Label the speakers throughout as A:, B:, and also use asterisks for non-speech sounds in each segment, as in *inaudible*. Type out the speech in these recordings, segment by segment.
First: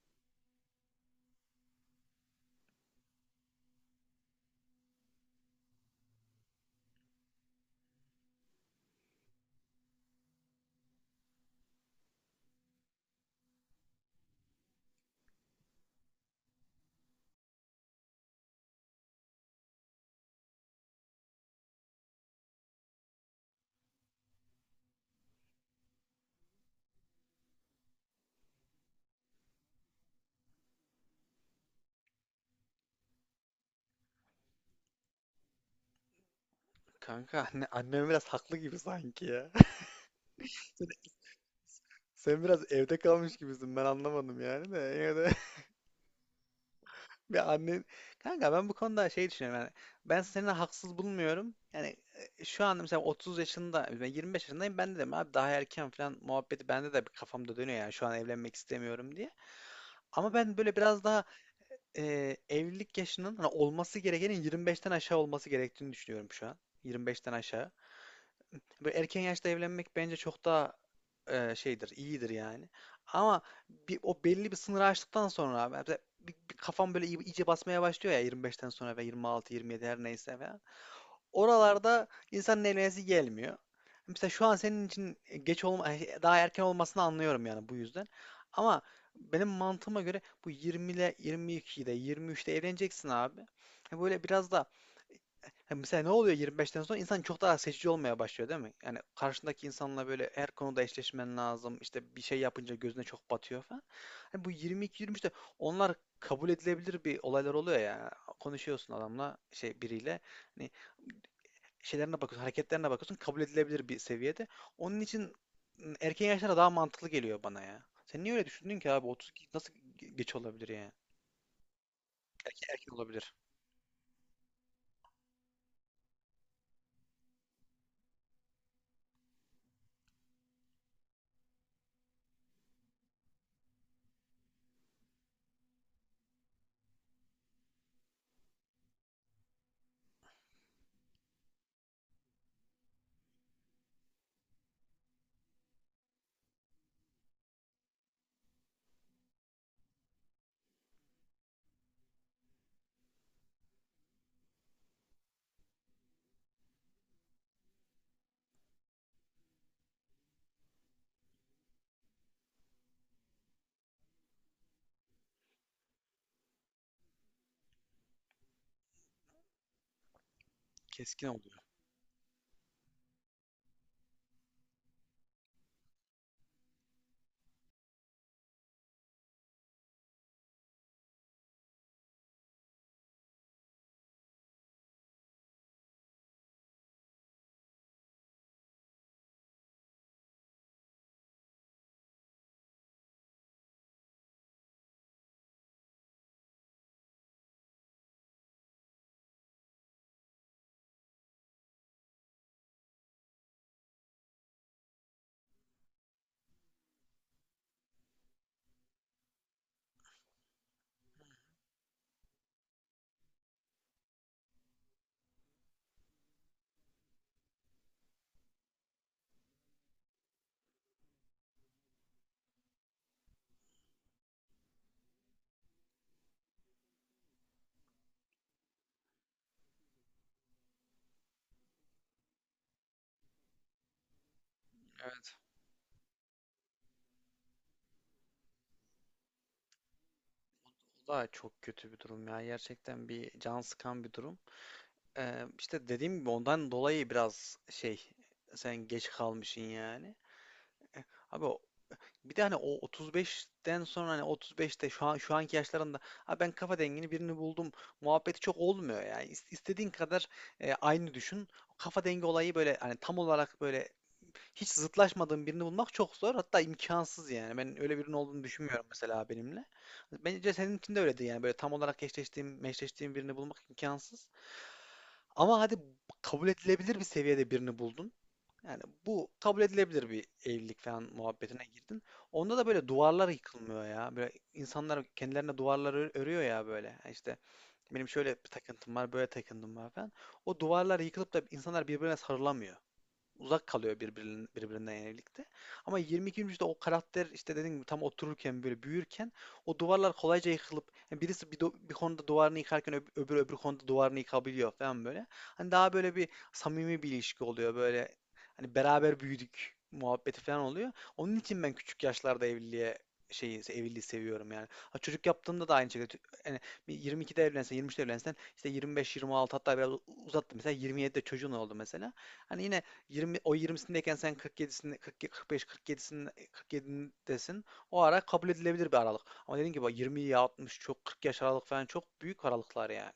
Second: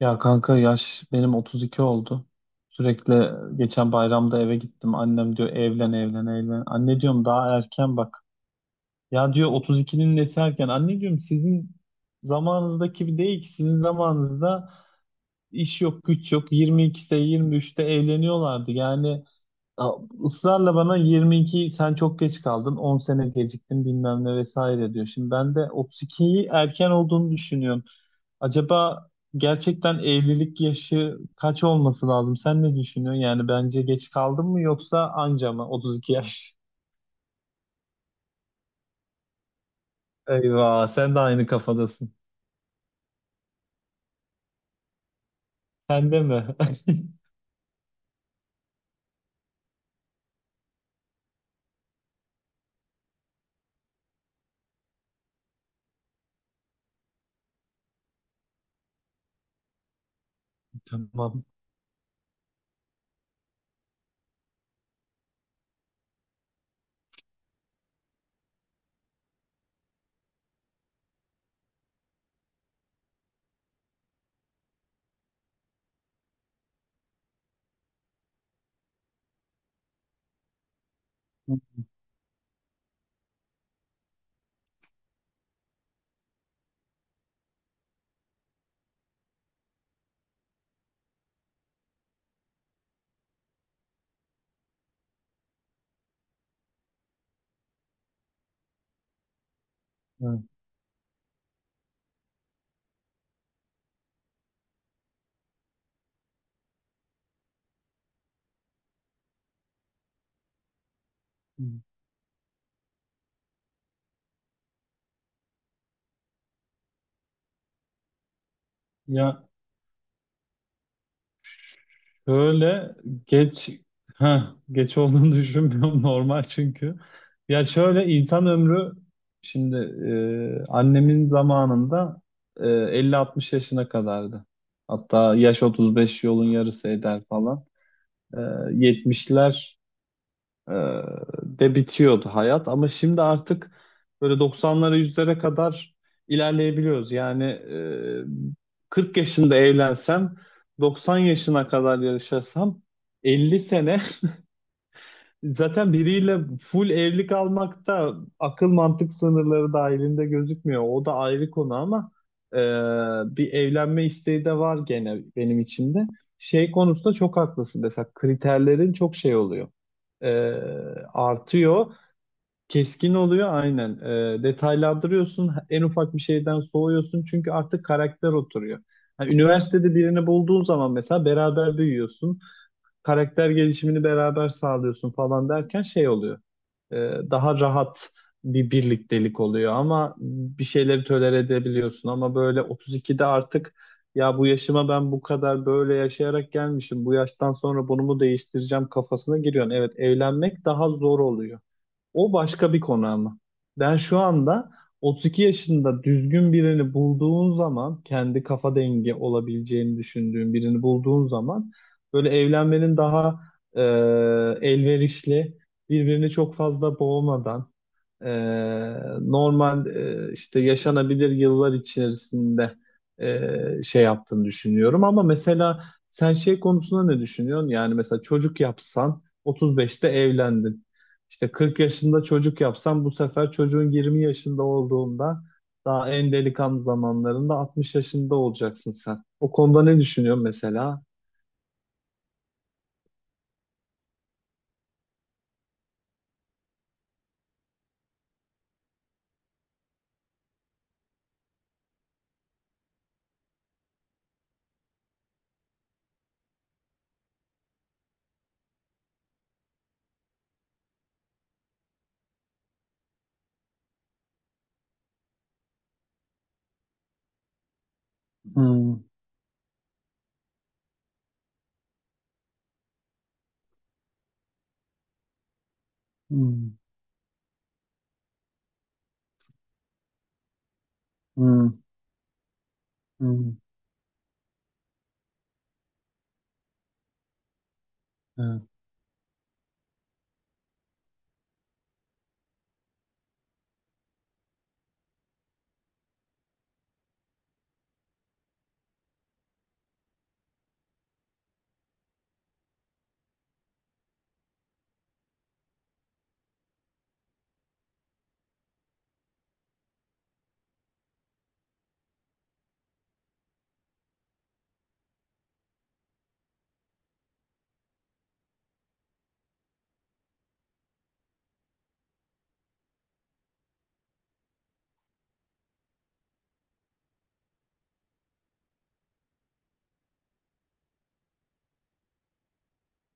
A: Ya kanka yaş benim 32 oldu. Sürekli geçen bayramda eve gittim. Annem diyor evlen, evlen, evlen. Anne diyorum daha erken bak. Ya diyor 32'nin nesi erken? Anne diyorum sizin zamanınızdaki bir değil ki. Sizin zamanınızda iş yok, güç yok. 22'de, 23'te evleniyorlardı. Yani a- ısrarla bana 22 sen çok geç kaldın, 10 sene geciktin bilmem ne vesaire diyor. Şimdi ben de 32'yi erken olduğunu düşünüyorum. Acaba gerçekten evlilik yaşı kaç olması lazım? Sen ne düşünüyorsun? Yani bence geç kaldım mı yoksa anca mı? 32 yaş.
B: Kanka anne, annem biraz haklı gibi sanki ya. *laughs* Sen,
A: Eyvah, sen de aynı kafadasın.
B: sen biraz evde kalmış gibisin. Ben anlamadım yani de. Yine de
A: Sen de mi?
B: *laughs* bir annen. Kanka ben bu konuda şey düşünüyorum yani. Ben seni haksız bulmuyorum. Yani şu anda mesela 30 yaşında, ben 25 yaşındayım. Ben de dedim abi daha erken falan muhabbeti bende de bir kafamda dönüyor yani şu an evlenmek istemiyorum diye. Ama ben böyle
A: *laughs*
B: biraz daha
A: Tamam.
B: evlilik yaşının hani olması gerekenin 25'ten aşağı olması gerektiğini düşünüyorum şu an. 25'ten aşağı. Böyle erken yaşta evlenmek bence çok daha şeydir, iyidir yani. Ama bir, o belli bir sınırı aştıktan sonra abi, mesela bir kafam böyle iyice basmaya başlıyor ya 25'ten sonra ve 26, 27 her neyse falan. Oralarda insanın evlenesi gelmiyor. Mesela şu an senin için geç olma, daha erken olmasını anlıyorum yani bu yüzden. Ama benim mantığıma göre bu 20'le, 22'de, 23'te evleneceksin abi. Böyle biraz da. Ha, mesela ne oluyor 25'ten sonra? İnsan çok daha seçici olmaya başlıyor değil mi? Yani karşındaki insanla böyle
A: Hı.
B: her konuda eşleşmen lazım. İşte bir şey yapınca gözüne çok batıyor falan. Hani bu 22-23'te onlar kabul edilebilir bir olaylar oluyor ya. Konuşuyorsun adamla şey biriyle. Hani şeylerine bakıyorsun, hareketlerine bakıyorsun. Kabul edilebilir bir seviyede. Onun için erken yaşlara daha mantıklı geliyor bana ya. Sen niye öyle düşündün ki abi? 30
A: Ya
B: nasıl geç olabilir yani? Erken
A: şöyle
B: olabilir.
A: geç ha geç olduğunu *laughs* düşünmüyorum, normal çünkü. Ya şöyle insan ömrü şimdi, annemin zamanında, 50-60 yaşına kadardı. Hatta yaş 35, yolun yarısı eder falan. e, 70'ler e, de bitiyordu hayat ama şimdi artık böyle 90'lara, yüzlere kadar ilerleyebiliyoruz. Yani 40 yaşında evlensem, 90 yaşına kadar yaşasam, 50 sene *laughs* zaten biriyle full evlilik almak da akıl mantık sınırları dahilinde gözükmüyor. O da ayrı konu ama e, bir evlenme isteği de var gene benim içimde. Şey konusunda çok haklısın. Mesela kriterlerin çok şey oluyor, e,
B: Keskin oluyor.
A: artıyor. Keskin oluyor, aynen. Detaylandırıyorsun. En ufak bir şeyden soğuyorsun. Çünkü artık karakter oturuyor. Yani üniversitede birini bulduğun zaman mesela beraber büyüyorsun. Karakter gelişimini beraber sağlıyorsun falan derken şey oluyor, e, daha rahat bir birliktelik oluyor, ama bir şeyleri tolere edebiliyorsun. Ama böyle 32'de artık, ya bu yaşıma ben bu kadar böyle yaşayarak gelmişim, bu yaştan sonra bunu mu değiştireceğim kafasına giriyorsun. Evet, evlenmek daha zor oluyor. O başka bir konu ama. Ben şu anda 32 yaşında düzgün birini bulduğun zaman, kendi kafa dengi olabileceğini düşündüğün birini bulduğun zaman, böyle evlenmenin daha e, elverişli, birbirini çok fazla boğmadan, e, normal işte yaşanabilir yıllar içerisinde şey yaptığını düşünüyorum. Ama mesela sen şey konusunda ne düşünüyorsun? Yani mesela çocuk yapsan 35'te evlendin. İşte 40 yaşında çocuk yapsan bu sefer çocuğun 20 yaşında olduğunda, daha en delikanlı zamanlarında, 60 yaşında olacaksın sen. O konuda ne düşünüyorsun mesela?
B: Bu da çok kötü bir durum ya. Gerçekten bir can sıkan bir durum. İşte dediğim gibi ondan dolayı biraz şey, sen geç kalmışsın yani. Eh, Abi bir de hani o 35'ten sonra hani 35'te şu an şu anki yaşlarında, abi ben kafa dengini birini buldum muhabbeti çok olmuyor yani. İstediğin kadar aynı düşün. Kafa dengi olayı böyle hani tam olarak böyle hiç zıtlaşmadığım birini bulmak çok zor. Hatta imkansız yani. Ben öyle birinin olduğunu düşünmüyorum
A: Hmm,
B: mesela benimle. Bence senin için de öyledir yani. Böyle tam olarak eşleştiğim, meşleştiğim birini bulmak imkansız. Ama hadi kabul
A: hmm,
B: edilebilir bir seviyede birini buldun. Yani bu kabul edilebilir bir evlilik falan muhabbetine
A: hmm,
B: girdin. Onda da böyle duvarlar
A: hmm.
B: yıkılmıyor ya. Böyle insanlar kendilerine duvarlar örüyor ya böyle. Yani İşte benim şöyle bir
A: Evet.
B: takıntım var, böyle takıntım var falan. O duvarlar yıkılıp da insanlar birbirine sarılamıyor, uzak kalıyor birbirinin, birbirinden evlilikte. Ama 22. yüzyılda o karakter işte dediğim gibi tam otururken böyle büyürken o duvarlar kolayca yıkılıp, yani birisi bir, bir konuda duvarını yıkarken öbürü öbür konuda duvarını yıkabiliyor falan böyle. Hani daha böyle bir samimi bir ilişki oluyor böyle, hani beraber büyüdük muhabbeti falan oluyor. Onun için ben küçük yaşlarda evliliğe şeyi, evliliği seviyorum yani. Ha, çocuk yaptığımda da aynı şekilde, yani bir 22'de evlensen, 23'te evlensen işte 25-26, hatta biraz uzattım mesela 27'de çocuğun oldu mesela. Hani yine 20, o 20'sindeyken sen 47'sinde, 40, 45, 47'sinde, 47'desin. O ara kabul edilebilir bir aralık. Ama dediğim gibi 20 ya 60 çok, 40 yaş aralık falan çok büyük aralıklar yani.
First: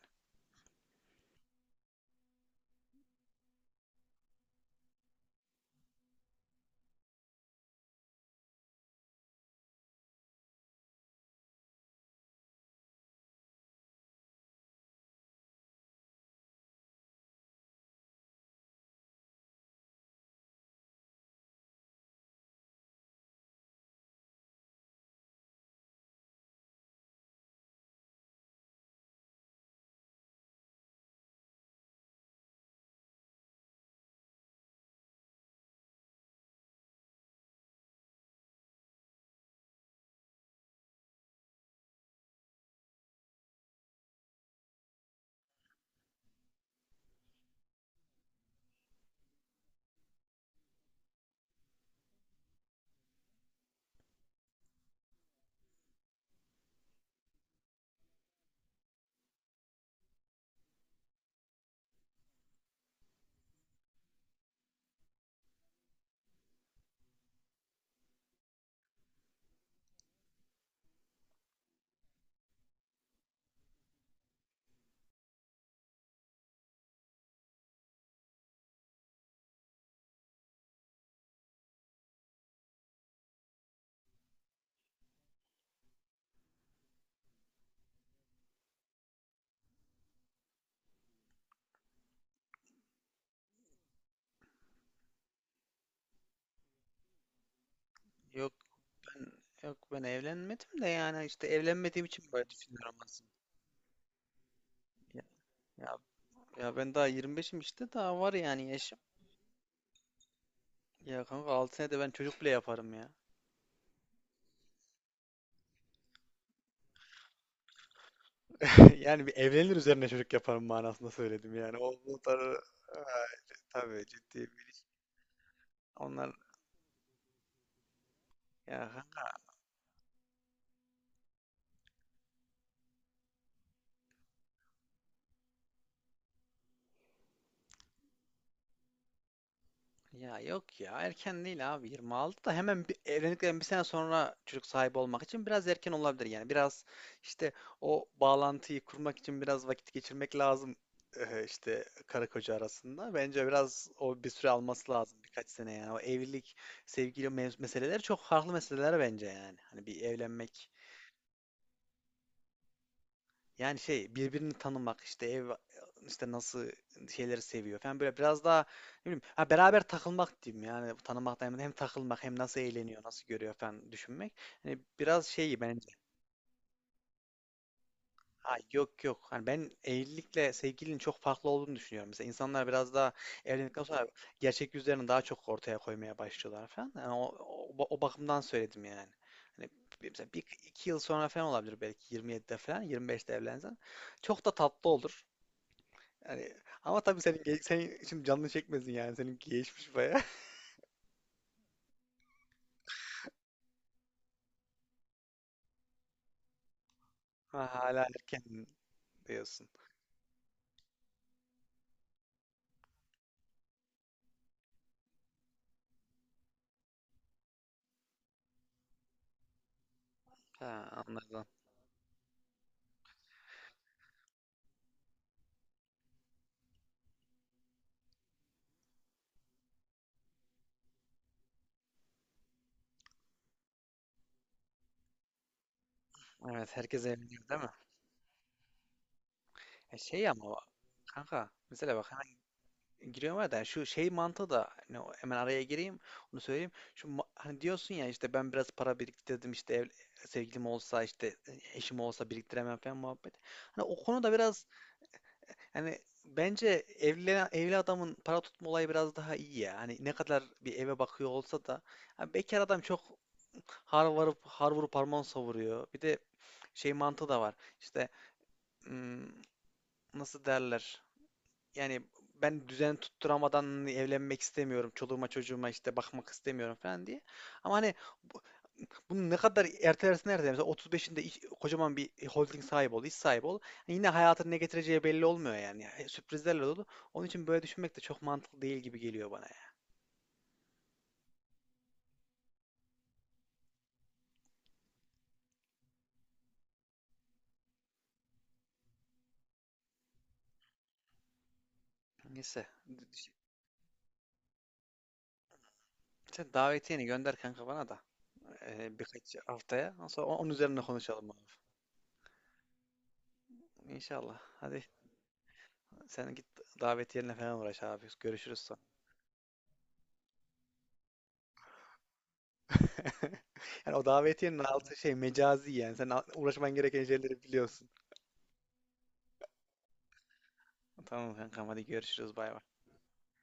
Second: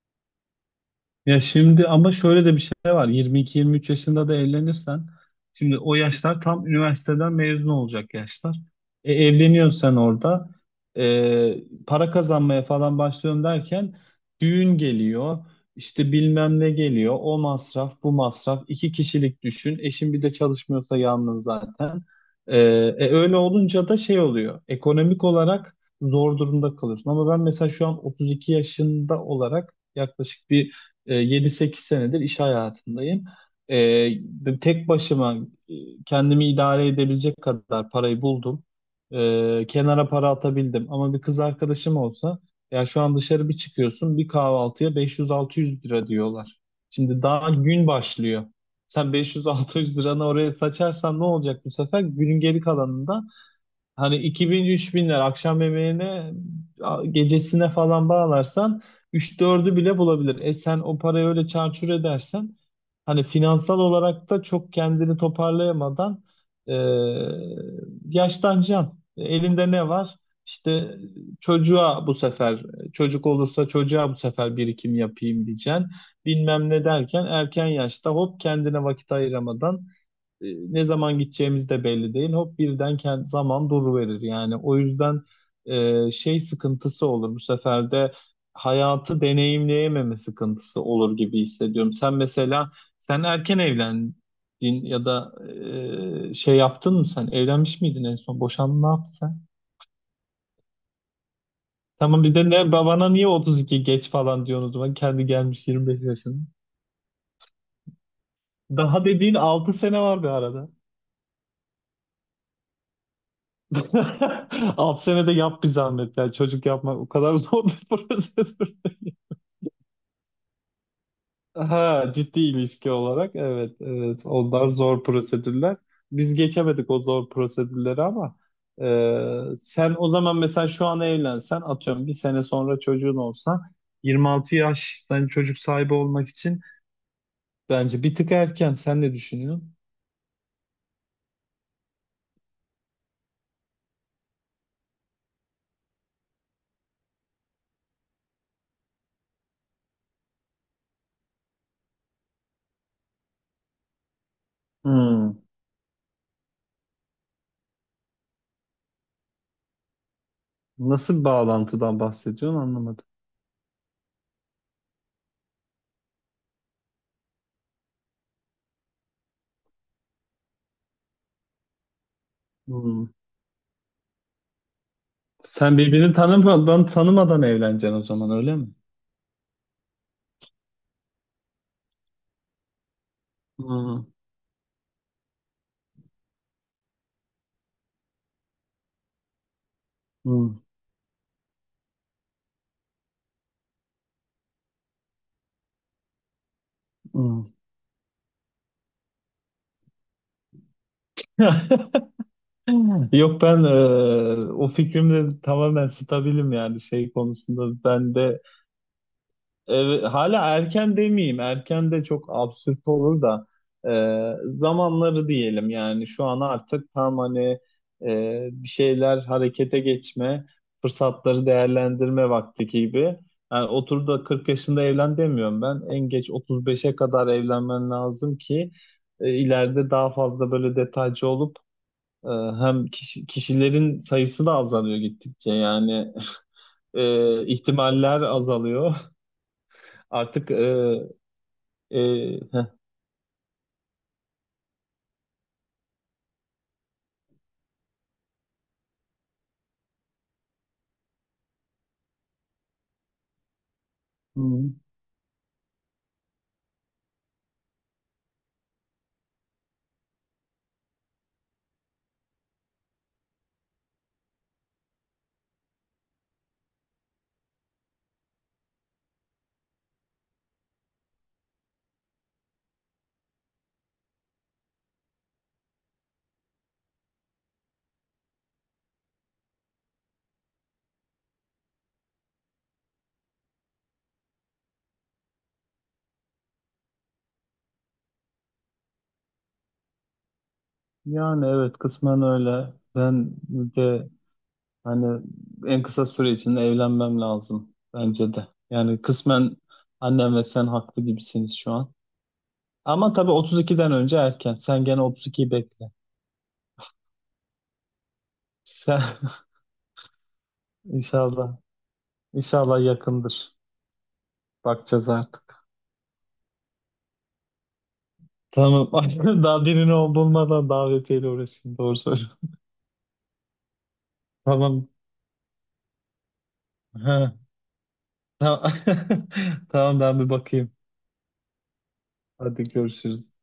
A: Ya şimdi ama şöyle de bir şey var. 22-23 yaşında da evlenirsen, şimdi o yaşlar tam üniversiteden mezun olacak yaşlar. Evleniyorsun sen orada. Para kazanmaya falan başlıyorum derken düğün geliyor. İşte bilmem ne geliyor. O masraf, bu masraf. İki kişilik düşün. Eşin bir de çalışmıyorsa yalnız zaten. Öyle olunca da şey oluyor. Ekonomik olarak zor durumda kalıyorsun. Ama ben mesela şu an 32 yaşında olarak yaklaşık bir 7-8 senedir iş hayatındayım. E, tek başıma, e, kendimi idare edebilecek kadar parayı buldum. Kenara para atabildim. Ama bir kız arkadaşım olsa, ya şu an dışarı bir çıkıyorsun, bir kahvaltıya 500-600 lira diyorlar. Şimdi daha gün başlıyor. Sen 500-600 liranı oraya saçarsan ne olacak bu sefer? Günün geri kalanında, hani 2000-3000'ler akşam yemeğine, gecesine falan bağlarsan, üç dördü bile bulabilir. E sen o parayı öyle çarçur edersen, hani finansal olarak da çok kendini toparlayamadan e, yaşlanacaksın. Elinde ne var? İşte çocuğa bu sefer, çocuk olursa çocuğa bu sefer birikim yapayım diyeceksin. Bilmem ne derken erken yaşta, hop kendine vakit ayıramadan e, ne zaman gideceğimiz de belli değil. Hop birden zaman duruverir yani. O yüzden şey sıkıntısı olur bu sefer de, hayatı deneyimleyememe sıkıntısı olur gibi hissediyorum. Sen mesela, sen erken evlendin ya da şey yaptın mı sen? Evlenmiş miydin en son?
B: Yok
A: Boşandın, ne yaptın
B: ben
A: sen?
B: yok ben evlenmedim de, yani işte evlenmediğim
A: Tamam,
B: için
A: bir
B: böyle
A: de ne
B: düşünüyorum
A: babana niye
B: aslında.
A: 32 geç falan diyorsun o zaman,
B: Ya,
A: kendi gelmiş
B: ya,
A: 25 yaşına?
B: ya ben daha 25'im işte, daha var yani yaş.
A: Daha dediğin 6 sene var bir arada.
B: Ya kanka 6 senede ben çocuk bile yaparım ya.
A: *laughs* Alt senede yap bir zahmet. Yani çocuk yapmak o kadar zor bir *laughs* prosedür.
B: *laughs* Yani bir evlenir üzerine çocuk yaparım manasında söyledim yani.
A: Ha, ciddi ilişki
B: Ha,
A: olarak evet
B: tabii
A: evet,
B: ciddi
A: onlar
B: bir iş.
A: zor prosedürler.
B: Onlar,
A: Biz geçemedik o zor prosedürleri ama
B: ya.
A: sen o zaman mesela şu an evlensen, atıyorum bir sene sonra çocuğun olsa, 26 yaş yani çocuk sahibi olmak için bence bir tık erken. Sen ne düşünüyorsun?
B: Ya yok ya erken değil abi, 26 da hemen bir, evlendikten bir sene sonra çocuk sahibi olmak için biraz erken olabilir yani, biraz işte o bağlantıyı kurmak için biraz vakit geçirmek lazım. İşte karı koca arasında bence biraz o bir süre alması lazım,
A: Hmm.
B: birkaç sene yani o evlilik. Sevgili meseleleri çok farklı meseleler bence, yani hani bir evlenmek
A: Nasıl bir bağlantıdan bahsediyorsun, anlamadım.
B: yani şey, birbirini tanımak işte ev, işte nasıl şeyleri seviyor falan, böyle biraz daha ne bileyim, ha, beraber takılmak diyeyim yani, tanımak da hem, hem takılmak, hem nasıl eğleniyor,
A: Hmm.
B: nasıl görüyor falan düşünmek. Hani biraz şey
A: Sen
B: bence,
A: birbirini tanımadan tanımadan evleneceksin o zaman,
B: ha
A: öyle mi?
B: yok yok, hani ben evlilikle sevgilinin çok farklı olduğunu düşünüyorum. Mesela insanlar biraz daha evlendikten sonra
A: Hmm,
B: gerçek yüzlerini daha çok ortaya koymaya başlıyorlar falan. Yani o bakımdan söyledim yani. Hani mesela bir,
A: hmm,
B: iki yıl sonra falan olabilir, belki 27'de falan, 25'te evlensen. Çok da tatlı olur. Yani ama tabii senin
A: hmm.
B: senin için canını çekmesin yani. Senin geçmiş baya. *laughs*
A: *laughs* Yok ben, o fikrimle tamamen stabilim yani şey
B: Ha,
A: konusunda
B: hala
A: ben de.
B: erken diyorsun.
A: Evet, hala erken demeyeyim. Erken de çok absürt olur da zamanları diyelim, yani şu an artık tam hani bir şeyler harekete geçme,
B: Ha, anladım.
A: fırsatları değerlendirme vakti gibi. Yani otur da 40 yaşında evlen demiyorum ben. En geç 35'e kadar evlenmen lazım ki ileride daha fazla böyle detaycı olup, e, hem kişilerin sayısı da azalıyor gittikçe yani
B: Evet, herkes evleniyor değil mi?
A: ihtimaller azalıyor.
B: E
A: *laughs*
B: şey ama
A: Artık e,
B: kanka mesela
A: e,
B: bak, hemen
A: heh,
B: giriyorum arada, yani şu şey mantığı da hani hemen araya gireyim, onu söyleyeyim. Şu hani diyorsun ya, işte ben biraz para biriktirdim işte ev, sevgilim olsa işte eşim olsa biriktiremem falan muhabbet. Hani o konuda biraz.
A: hmm.
B: Hani bence evli adamın para tutma olayı biraz daha iyi ya. Hani ne kadar bir eve bakıyor olsa da hani bekar adam çok har varıp har vurup harman savuruyor. Bir de şey mantığı da var. İşte, hmm, nasıl derler, yani ben düzen tutturamadan hani evlenmek istemiyorum. Çoluğuma çocuğuma işte bakmak istemiyorum falan diye. Ama hani bu- bunu ne kadar ertelersin, nerede? Mesela 35'inde kocaman bir holding sahibi ol, iş sahibi ol. Yine hayatın ne getireceği belli olmuyor yani. Yani sürprizlerle dolu. Onun için böyle düşünmek de çok mantıklı değil gibi geliyor bana yani.
A: Yani evet, kısmen öyle. Ben de hani en kısa süre içinde evlenmem lazım bence de. Yani kısmen annem ve sen haklı gibisiniz şu an.
B: Neyse.
A: Ama tabii 32'den önce erken. Sen gene 32'yi bekle.
B: Sen davetiyeni gönder kanka, bana da
A: Sen
B: birkaç haftaya. Ondan sonra onun üzerine
A: *laughs*
B: konuşalım abi.
A: inşallah, inşallah yakındır.
B: İnşallah. Hadi
A: Bakacağız artık.
B: sen git davetiyenle falan uğraş abi. Görüşürüz sonra.
A: Tamam. *laughs* Daha birinin olduğundan davetiyle uğraşayım. Doğru söylüyorsun.
B: *laughs* Yani o davetiyenin
A: Tamam.
B: altı şey, mecazi yani. Sen uğraşman gereken
A: Ha,
B: şeyleri biliyorsun.
A: tamam. *laughs* Tamam, ben bir bakayım.
B: Tamam kankam, hadi görüşürüz, bay bay.
A: Hadi görüşürüz.